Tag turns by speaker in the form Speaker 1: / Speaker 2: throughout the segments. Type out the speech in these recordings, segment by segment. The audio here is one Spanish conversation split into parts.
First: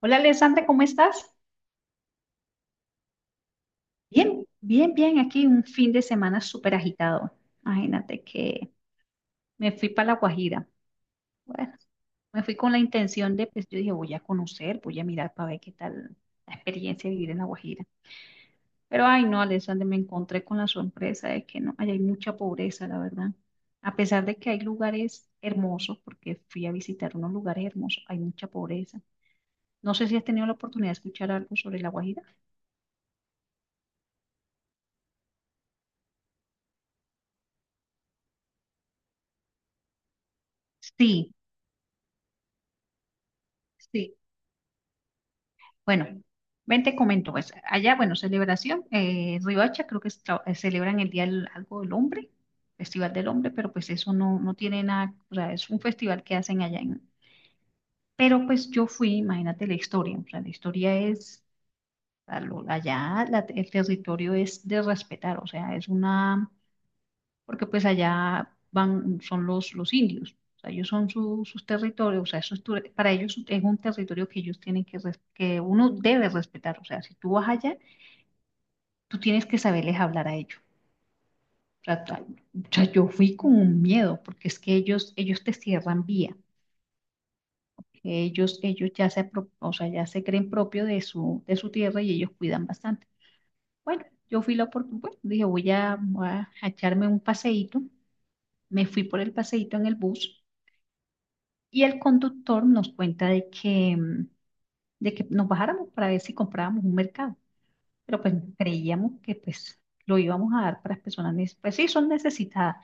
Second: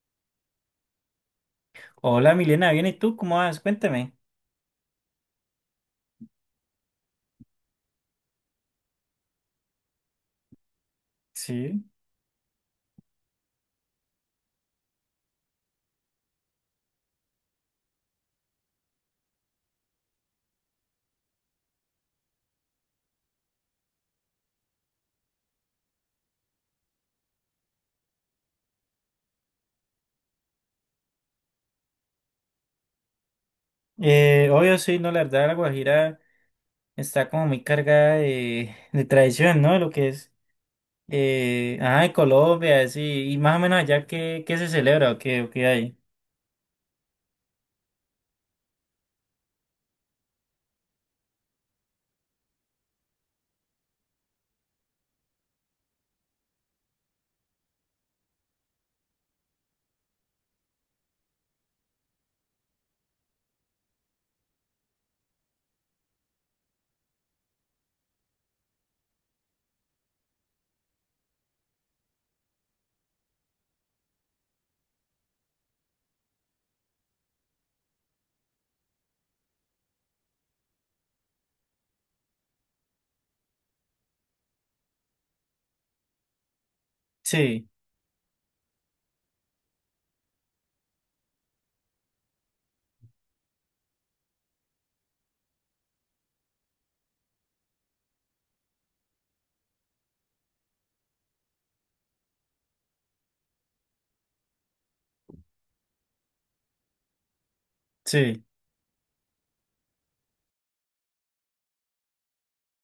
Speaker 1: Hola Alessandra, ¿cómo estás?
Speaker 2: Hola Milena, ¿bien y tú? ¿Cómo vas? Cuéntame.
Speaker 1: Bien, bien, bien. Aquí un fin de semana súper agitado. Imagínate que me fui para La Guajira. Bueno,
Speaker 2: Sí.
Speaker 1: me fui con la intención de, pues yo dije, voy a conocer, voy a mirar para ver qué tal la experiencia de vivir en La Guajira. Pero ay no, Alessandra, me encontré con la sorpresa de que no, allá hay mucha pobreza, la verdad. A pesar de que hay lugares hermosos, porque fui a visitar unos lugares hermosos, hay mucha pobreza. No sé si has tenido la oportunidad de escuchar algo sobre La Guajira.
Speaker 2: Obvio, sí, no, la verdad, la Guajira está como muy cargada de tradición, ¿no? Lo que es,
Speaker 1: Sí,
Speaker 2: ajá, de Colombia, sí, y más o menos allá
Speaker 1: sí.
Speaker 2: qué se celebra o qué hay.
Speaker 1: Bueno, ven te comento, pues allá, bueno, celebración, Riohacha creo que celebran el Día del, algo del Hombre, Festival del Hombre, pero pues eso no, no tiene nada, o sea, es un festival que hacen allá en... Pero pues yo fui, imagínate la historia, o sea, la historia es, allá el territorio es de respetar, o sea, es una porque pues allá van, son los indios, o sea, ellos son sus territorios, o sea, eso es para ellos es un territorio que ellos tienen que, que uno debe respetar, o sea, si tú vas allá, tú tienes que saberles hablar a ellos. O sea, yo fui con un miedo, porque es que ellos te cierran vía.
Speaker 2: Sí,
Speaker 1: Ellos ya se, ya se creen propio de su tierra y ellos cuidan bastante. Bueno, yo fui la oportunidad, bueno, dije, voy a echarme un paseíto. Me fui por el paseíto en el bus. Y el conductor nos cuenta de que, de que nos bajáramos para ver si comprábamos un mercado, pero pues
Speaker 2: sí,
Speaker 1: creíamos que pues lo íbamos a dar para las personas, pues sí, son necesitadas,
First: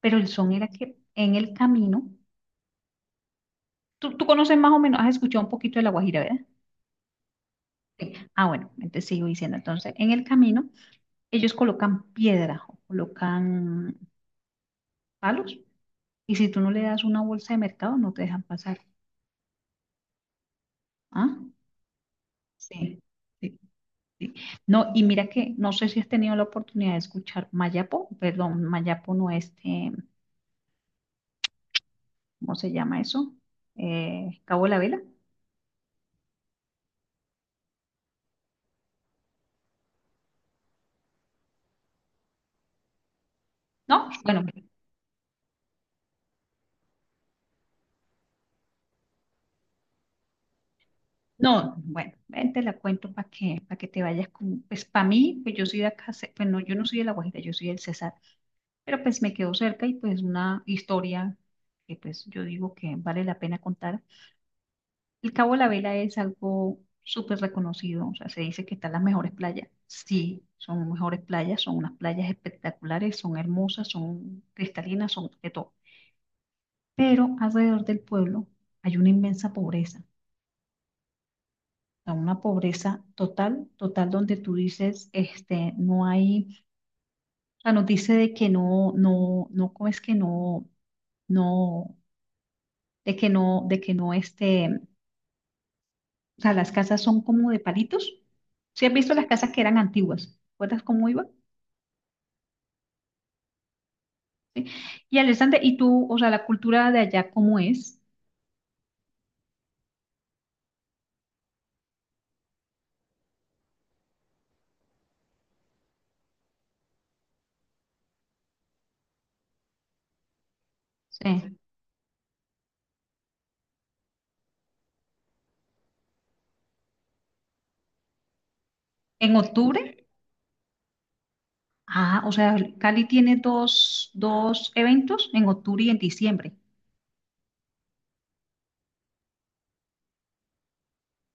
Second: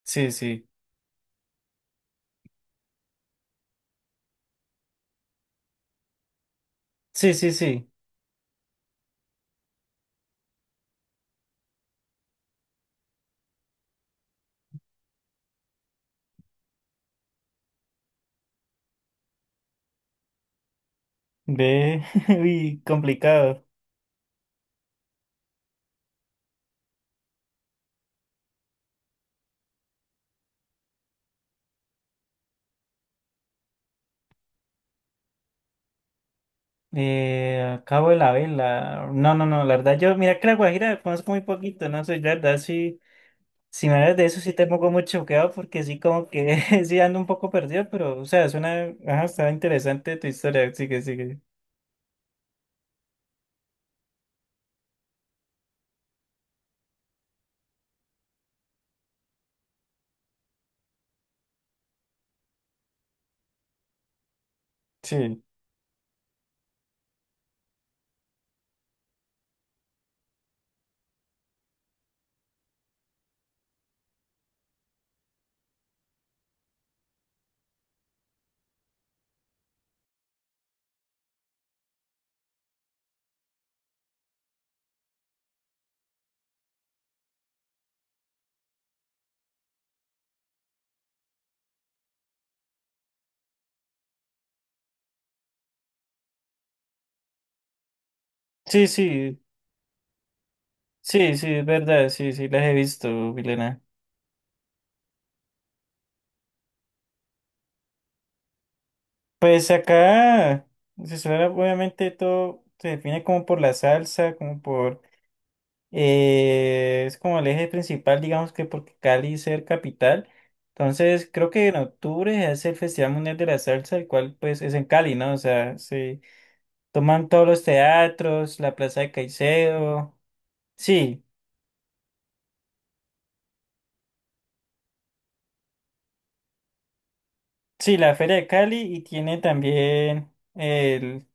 Speaker 1: pero el
Speaker 2: sí,
Speaker 1: son
Speaker 2: sí,
Speaker 1: era que en el camino, tú conoces más o menos, has escuchado un poquito de La Guajira, ¿verdad?
Speaker 2: sí, sí, sí.
Speaker 1: Sí. Ah, bueno, entonces sigo diciendo, entonces en el camino ellos colocan piedras o colocan palos y si tú no le das una bolsa de mercado no te dejan pasar. ¿Ah?
Speaker 2: Ve, uy,
Speaker 1: Sí. Sí.
Speaker 2: complicado.
Speaker 1: Sí. No, y mira que no sé si has tenido la oportunidad de escuchar Mayapo, perdón, Mayapo no este, ¿cómo se llama eso? Cabo de la Vela,
Speaker 2: Cabo de la Vela. No, no, no, la verdad, yo, mira que la Guajira conozco muy poquito, no sé, la verdad, sí. Si me
Speaker 1: ¿no?
Speaker 2: hablas de eso,
Speaker 1: Bueno,
Speaker 2: sí te pongo muy choqueado porque sí, como que sí ando un poco perdido, pero, o sea, suena, ajá, está interesante tu historia. Sigue, sigue.
Speaker 1: no, bueno, ven, te la cuento para que te vayas con, pues para mí, pues yo soy de acá, pues no, yo no soy de La Guajira, yo soy del Cesar, pero pues me quedo cerca y pues una historia que pues yo digo que vale la pena contar. El
Speaker 2: Sí,
Speaker 1: Cabo de la Vela es algo súper reconocido, o sea, se dice que están las mejores playas. Sí, son mejores playas, son unas playas espectaculares, son hermosas, son cristalinas, son de todo. Pero alrededor del pueblo hay una inmensa pobreza, o sea, una pobreza total, total, donde tú dices, este, no hay, o sea, nos dice de que no, no, no, ¿cómo es que no, no, de que no, de que no, este. O sea, las casas son como de palitos. ¿Sí
Speaker 2: sí,
Speaker 1: has visto las
Speaker 2: sí,
Speaker 1: casas que eran antiguas? ¿Recuerdas cómo iba?
Speaker 2: sí, sí, es verdad, sí, sí, las he visto, Milena.
Speaker 1: ¿Sí? Y Alexander, ¿y tú, o sea, la cultura de allá cómo es?
Speaker 2: Pues acá, se suena, obviamente todo se define como por la salsa, como por, es como el eje principal, digamos que porque Cali es el capital. Entonces, creo
Speaker 1: Sí.
Speaker 2: que en octubre es el Festival Mundial de la Salsa, el cual pues es en Cali, ¿no? O sea, sí. Toman todos los teatros, la Plaza de
Speaker 1: ¿En octubre?
Speaker 2: Caicedo. Sí,
Speaker 1: Ah, o sea, Cali tiene dos eventos en octubre y en diciembre.
Speaker 2: sí, la Feria de Cali y tiene también el,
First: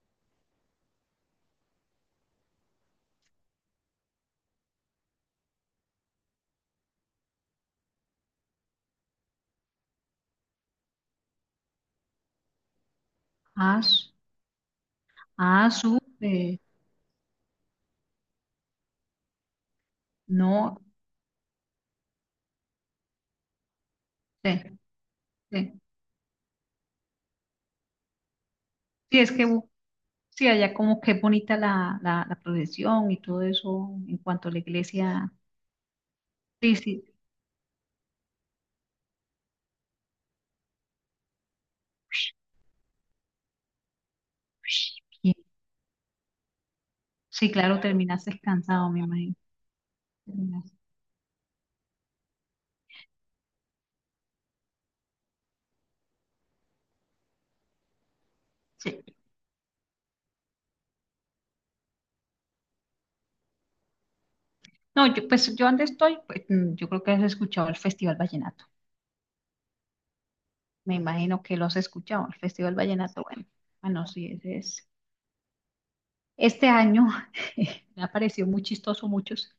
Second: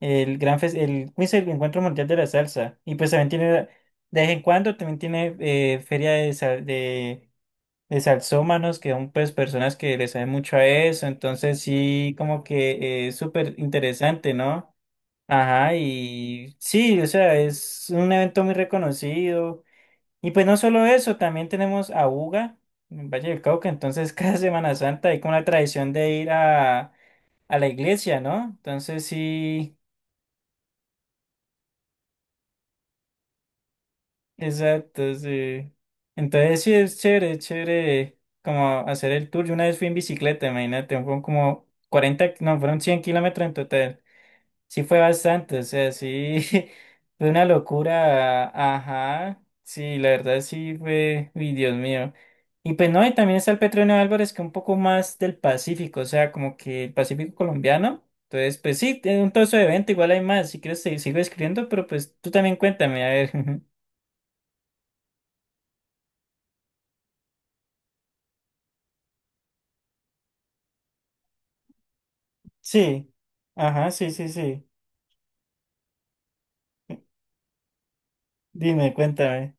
Speaker 2: el gran fes- el, ¿cómo es el Encuentro Mundial de la Salsa? Y pues también tiene, de vez en cuando también tiene feria de salsómanos, que son pues personas que le saben mucho a eso. Entonces sí, como que es súper
Speaker 1: Ah, s-
Speaker 2: interesante, ¿no?
Speaker 1: ah,
Speaker 2: Ajá, y
Speaker 1: súper.
Speaker 2: sí, o sea, es un evento muy reconocido. Y pues no
Speaker 1: No,
Speaker 2: solo eso, también tenemos a Buga en Valle del Cauca, entonces cada
Speaker 1: sí,
Speaker 2: Semana Santa hay como la
Speaker 1: sí.
Speaker 2: tradición de ir a la iglesia, ¿no? Entonces
Speaker 1: Sí, es que
Speaker 2: sí,
Speaker 1: sí, allá como que es bonita la procesión y todo eso en cuanto a la
Speaker 2: exacto,
Speaker 1: iglesia.
Speaker 2: sí. Entonces sí
Speaker 1: Sí, sí.
Speaker 2: es chévere como hacer el tour. Yo una vez fui en bicicleta, imagínate, fueron como 40 no, fueron 100 kilómetros en total. Sí fue
Speaker 1: Ush, bien.
Speaker 2: bastante, o sea, sí, fue una
Speaker 1: Sí, claro, terminaste
Speaker 2: locura,
Speaker 1: cansado, me imagino.
Speaker 2: ajá, sí, la verdad
Speaker 1: Vallenato.
Speaker 2: sí fue, uy, Dios mío. Y pues no, y también está el Petronio Álvarez, que es un poco más del Pacífico, o sea, como que el Pacífico colombiano. Entonces, pues sí,
Speaker 1: Sí.
Speaker 2: es un trozo de evento, igual hay más, si quieres te sigo escribiendo, pero pues tú también cuéntame, a ver.
Speaker 1: No, yo, pues yo donde estoy, pues, yo creo que has escuchado el Festival Vallenato. Me imagino que lo has escuchado, el Festival
Speaker 2: Sí,
Speaker 1: Vallenato. Bueno,
Speaker 2: ajá,
Speaker 1: bueno,
Speaker 2: sí,
Speaker 1: sí,
Speaker 2: sí,
Speaker 1: ese
Speaker 2: sí.
Speaker 1: es. Este año me ha parecido muy
Speaker 2: Dime,
Speaker 1: chistoso
Speaker 2: cuéntame.
Speaker 1: muchos.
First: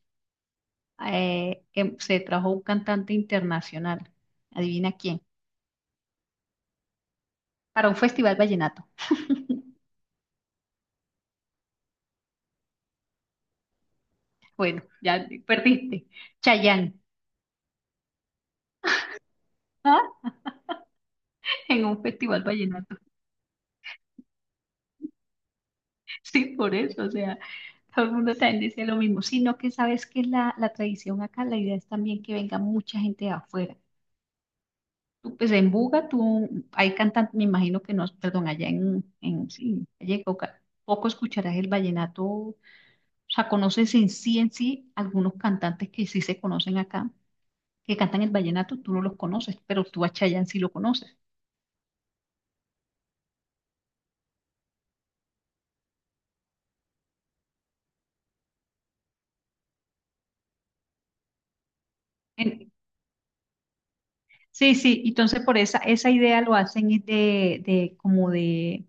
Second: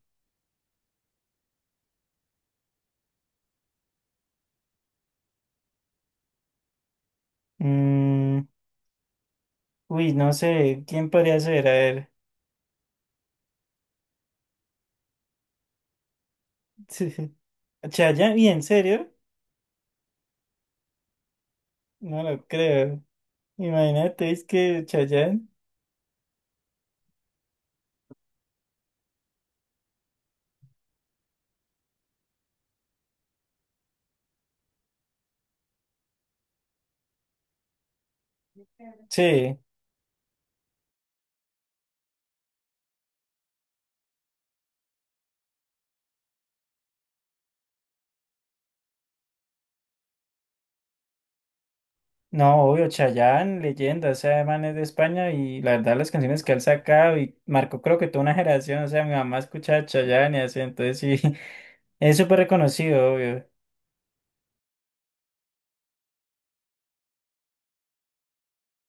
Speaker 1: Se trajo un cantante internacional. Adivina quién. Para un Festival
Speaker 2: Mm,
Speaker 1: Vallenato.
Speaker 2: uy, no sé, ¿quién podría ser? A ver.
Speaker 1: Bueno, ya perdiste. Chayanne.
Speaker 2: Chayanne, ¿y en serio?
Speaker 1: En un
Speaker 2: No lo
Speaker 1: Festival Vallenato.
Speaker 2: creo. Imagínate, es que Chayanne,
Speaker 1: Sí, por eso, o sea, todo el mundo también dice lo mismo, sino que sabes que la tradición acá, la idea es también que venga mucha gente de afuera. Tú, pues en Buga, tú, hay cantantes, me imagino que no, perdón, allá en,
Speaker 2: sí,
Speaker 1: allá en Cauca, poco escucharás el vallenato, o sea, conoces algunos cantantes que sí se conocen acá, que cantan el vallenato, tú no los conoces, pero tú a Chayanne sí lo conoces.
Speaker 2: no, obvio, Chayanne, leyenda, o sea, man es de España y la verdad las canciones que él sacaba y marcó creo que toda una generación, o sea, mi mamá escuchaba Chayanne y así, entonces sí, es súper
Speaker 1: En-
Speaker 2: reconocido, obvio.
Speaker 1: sí, sí, entonces por esa idea lo hacen es de como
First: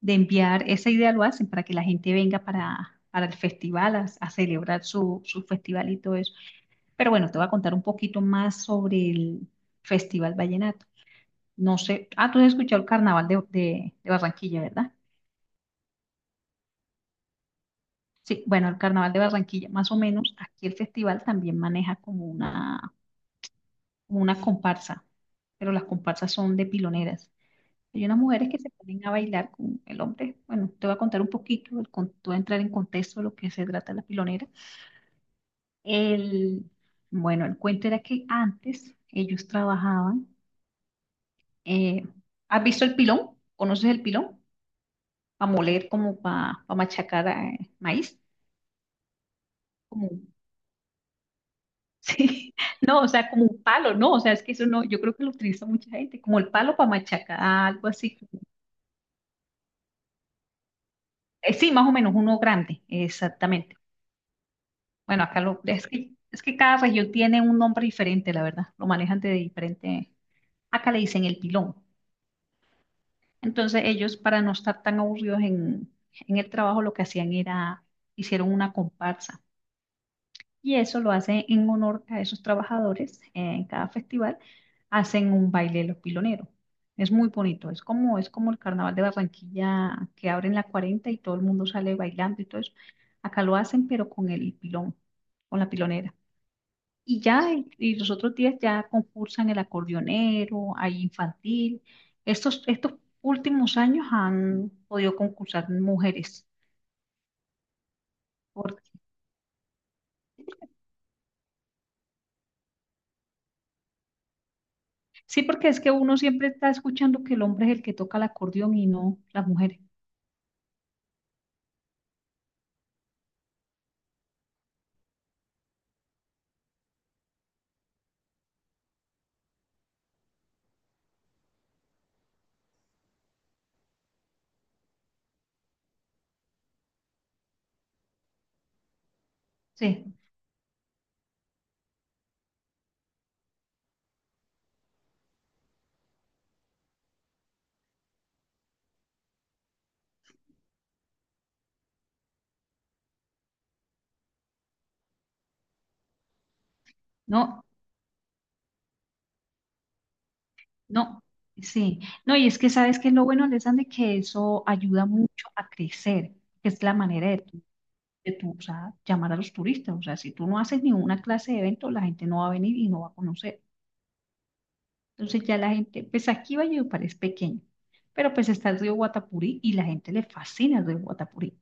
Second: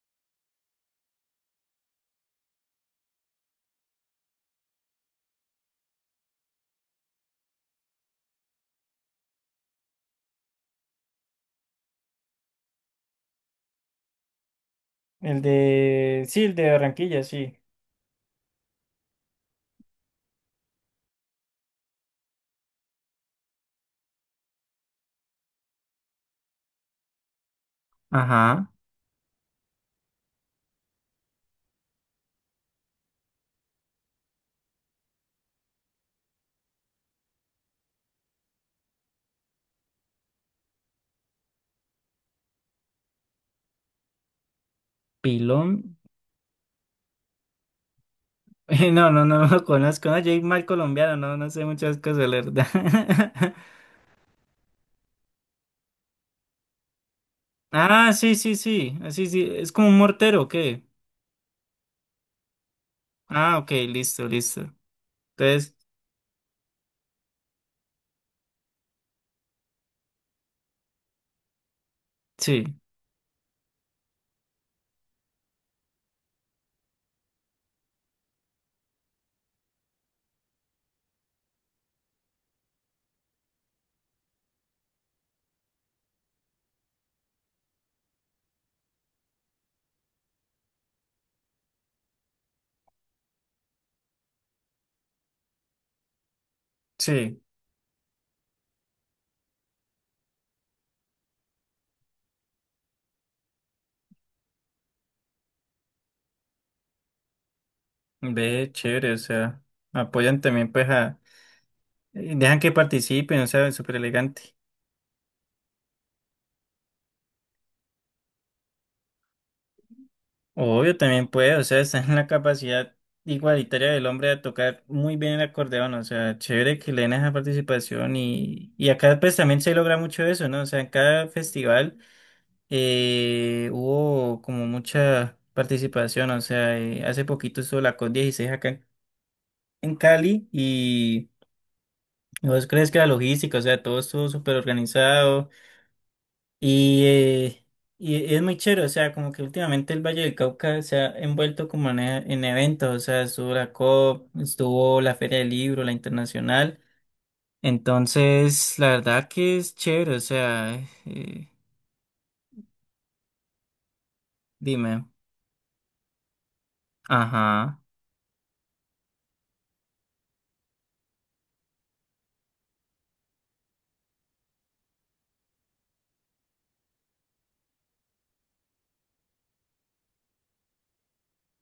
Speaker 1: de enviar esa idea, lo hacen para que la gente venga para el festival a celebrar su, su festival y todo eso. Pero bueno, te voy a contar un poquito más sobre el Festival Vallenato. No sé, ah, tú has escuchado el Carnaval de, de Barranquilla, ¿verdad?
Speaker 2: El de, sí, el de Barranquilla, sí.
Speaker 1: Sí, bueno, el Carnaval de Barranquilla, más o menos, aquí el festival también maneja como una comparsa, pero las comparsas son de piloneras. Hay unas mujeres que
Speaker 2: Ajá,
Speaker 1: se ponen a bailar con el hombre. Bueno, te voy a contar un poquito, el, te voy a entrar en contexto de lo que se trata la pilonera. El, bueno, el cuento era que antes ellos trabajaban. eh, ¿Has visto el pilón? ¿Conoces el pilón? Para
Speaker 2: Pilón.
Speaker 1: moler, como para machacar maíz.
Speaker 2: No, no, no, lo
Speaker 1: Como,
Speaker 2: conozco. No, Jake mal colombiano, no, no sé muchas cosas, la
Speaker 1: sí,
Speaker 2: verdad.
Speaker 1: no, o sea, como un palo, no, o sea, es que eso no, yo creo que lo utiliza mucha gente, como el palo para machacar, algo
Speaker 2: Ah,
Speaker 1: así.
Speaker 2: sí, sí, sí. Ah, sí, sí. Es como un mortero, ¿o qué?
Speaker 1: Sí, más o menos, uno grande,
Speaker 2: Ah, ok,
Speaker 1: exactamente.
Speaker 2: listo, listo.
Speaker 1: Bueno, acá lo,
Speaker 2: Entonces,
Speaker 1: es que cada región tiene un nombre diferente, la verdad, lo manejan de diferente. Acá le dicen el pilón.
Speaker 2: sí.
Speaker 1: Entonces ellos, para no estar tan aburridos en el trabajo, lo que hacían era, hicieron una comparsa. Y eso lo hacen en honor a esos trabajadores. En cada festival hacen un baile de los piloneros. Es muy bonito. Es como el carnaval de Barranquilla que abren la 40 y todo el mundo sale bailando y todo eso. Acá lo hacen, pero con el pilón, con la pilonera. Y
Speaker 2: Sí,
Speaker 1: ya, y los otros días ya concursan el acordeonero, hay infantil. Estos últimos años han podido concursar mujeres.
Speaker 2: ve,
Speaker 1: Por-
Speaker 2: chévere, o sea, apoyan también pues a, dejan que participen, o sea, súper elegante.
Speaker 1: sí, porque es que uno siempre está escuchando que el hombre es el que toca el acordeón y no las mujeres.
Speaker 2: Obvio, también puede, o sea, está en la capacidad igualitaria del hombre de tocar muy bien el acordeón, o sea, chévere que le den esa participación y acá pues también se logra mucho eso, ¿no? O sea, en cada festival hubo como mucha participación, o sea, hace poquito estuvo la COP16 acá en
Speaker 1: Sí,
Speaker 2: Cali y... ¿Vos crees que la logística, o sea, todo estuvo súper organizado? Y, eh, es muy chévere, o sea, como que últimamente el Valle del Cauca se ha envuelto como en eventos, o sea, estuvo la COP, estuvo la Feria del Libro, la Internacional.
Speaker 1: no,
Speaker 2: Entonces, la verdad que es chévere, o sea,
Speaker 1: no,
Speaker 2: eh,
Speaker 1: sí. No, y es que sabes que es lo bueno, Alessandra, que eso ayuda
Speaker 2: dime.
Speaker 1: mucho a crecer, que es la manera
Speaker 2: Ajá.
Speaker 1: de tú, o sea, llamar a los turistas. O sea, si tú no haces ninguna clase de evento, la gente no va a venir y no va a conocer. Entonces ya la gente, pues aquí Valledupar es pequeño, pero pues está el río Guatapurí y la gente le fascina el río Guatapurí.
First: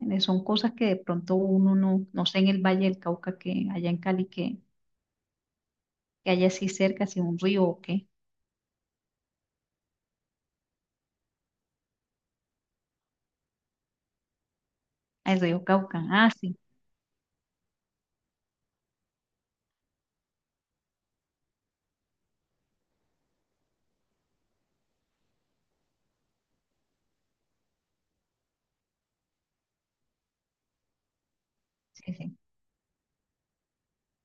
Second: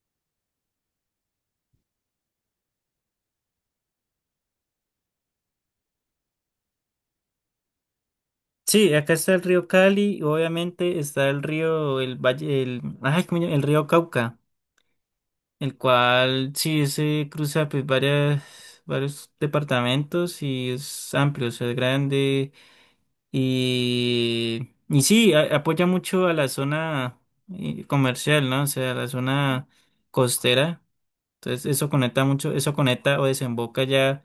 Speaker 1: Son cosas que de pronto uno no, no sé en el Valle del Cauca, que allá en Cali, que haya así cerca, así un río o qué,
Speaker 2: Sí, acá está el río Cali, obviamente está el río, el valle, el, ay, ¿cómo se llama? El río Cauca,
Speaker 1: Ah, el río
Speaker 2: el
Speaker 1: Cauca. Ah,
Speaker 2: cual
Speaker 1: sí,
Speaker 2: sí se cruza pues varias, varios departamentos y es amplio, o sea, es grande. Y sí, apoya mucho a la zona comercial, ¿no? O sea, a la zona costera. Entonces eso
Speaker 1: sí,
Speaker 2: conecta
Speaker 1: sí.
Speaker 2: mucho, eso conecta o desemboca ya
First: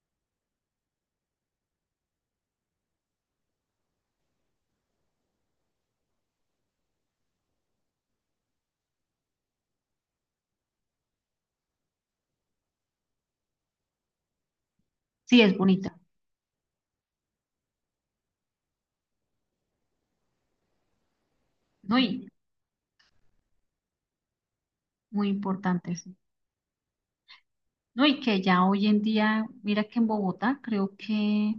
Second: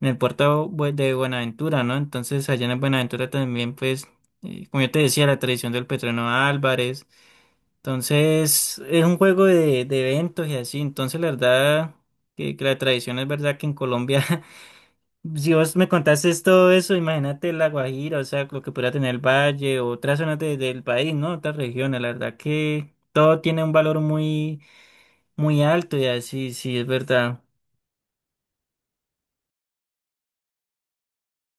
Speaker 2: en el puerto de Buenaventura, ¿no? Entonces allá en Buenaventura también, pues, como yo te decía, la tradición del Petreno Álvarez. Entonces es un juego de eventos y así. Entonces la verdad que la tradición es verdad que en Colombia.
Speaker 1: Sí,
Speaker 2: Si
Speaker 1: es
Speaker 2: vos me
Speaker 1: bonita,
Speaker 2: contases todo eso, imagínate La Guajira, o sea, lo que pudiera tener el valle, otras zonas del país, ¿no? Otras
Speaker 1: ¿no?
Speaker 2: regiones, la
Speaker 1: Y
Speaker 2: verdad que todo tiene un valor muy,
Speaker 1: muy
Speaker 2: muy
Speaker 1: importante,
Speaker 2: alto y
Speaker 1: sí.
Speaker 2: así, sí, es verdad.
Speaker 1: No, y que ya hoy en día, mira que en Bogotá creo que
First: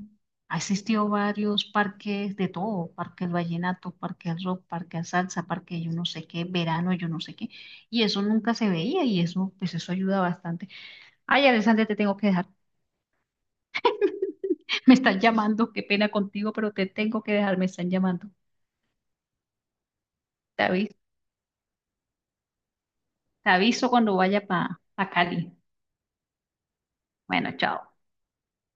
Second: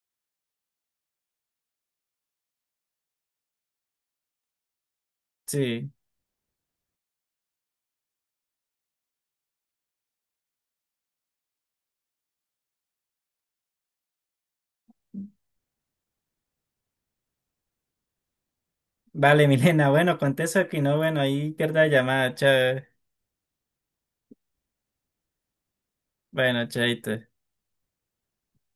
Speaker 1: ha existido varios parques de todo, parque del vallenato, parque del rock, parque del salsa, parque
Speaker 2: Sí.
Speaker 1: yo no sé qué, verano yo no sé qué, y eso nunca se veía y eso, pues eso ayuda bastante. Ay, Alexander, te tengo que dejar, me están llamando, qué pena contigo, pero te tengo que dejar, me están llamando.
Speaker 2: Vale, Milena, bueno, contesto
Speaker 1: Te
Speaker 2: aquí,
Speaker 1: aviso,
Speaker 2: no, bueno, ahí pierda la llamada, chao.
Speaker 1: te aviso cuando vaya para Cali.
Speaker 2: Bueno, chaito.
Speaker 1: Bueno, chao.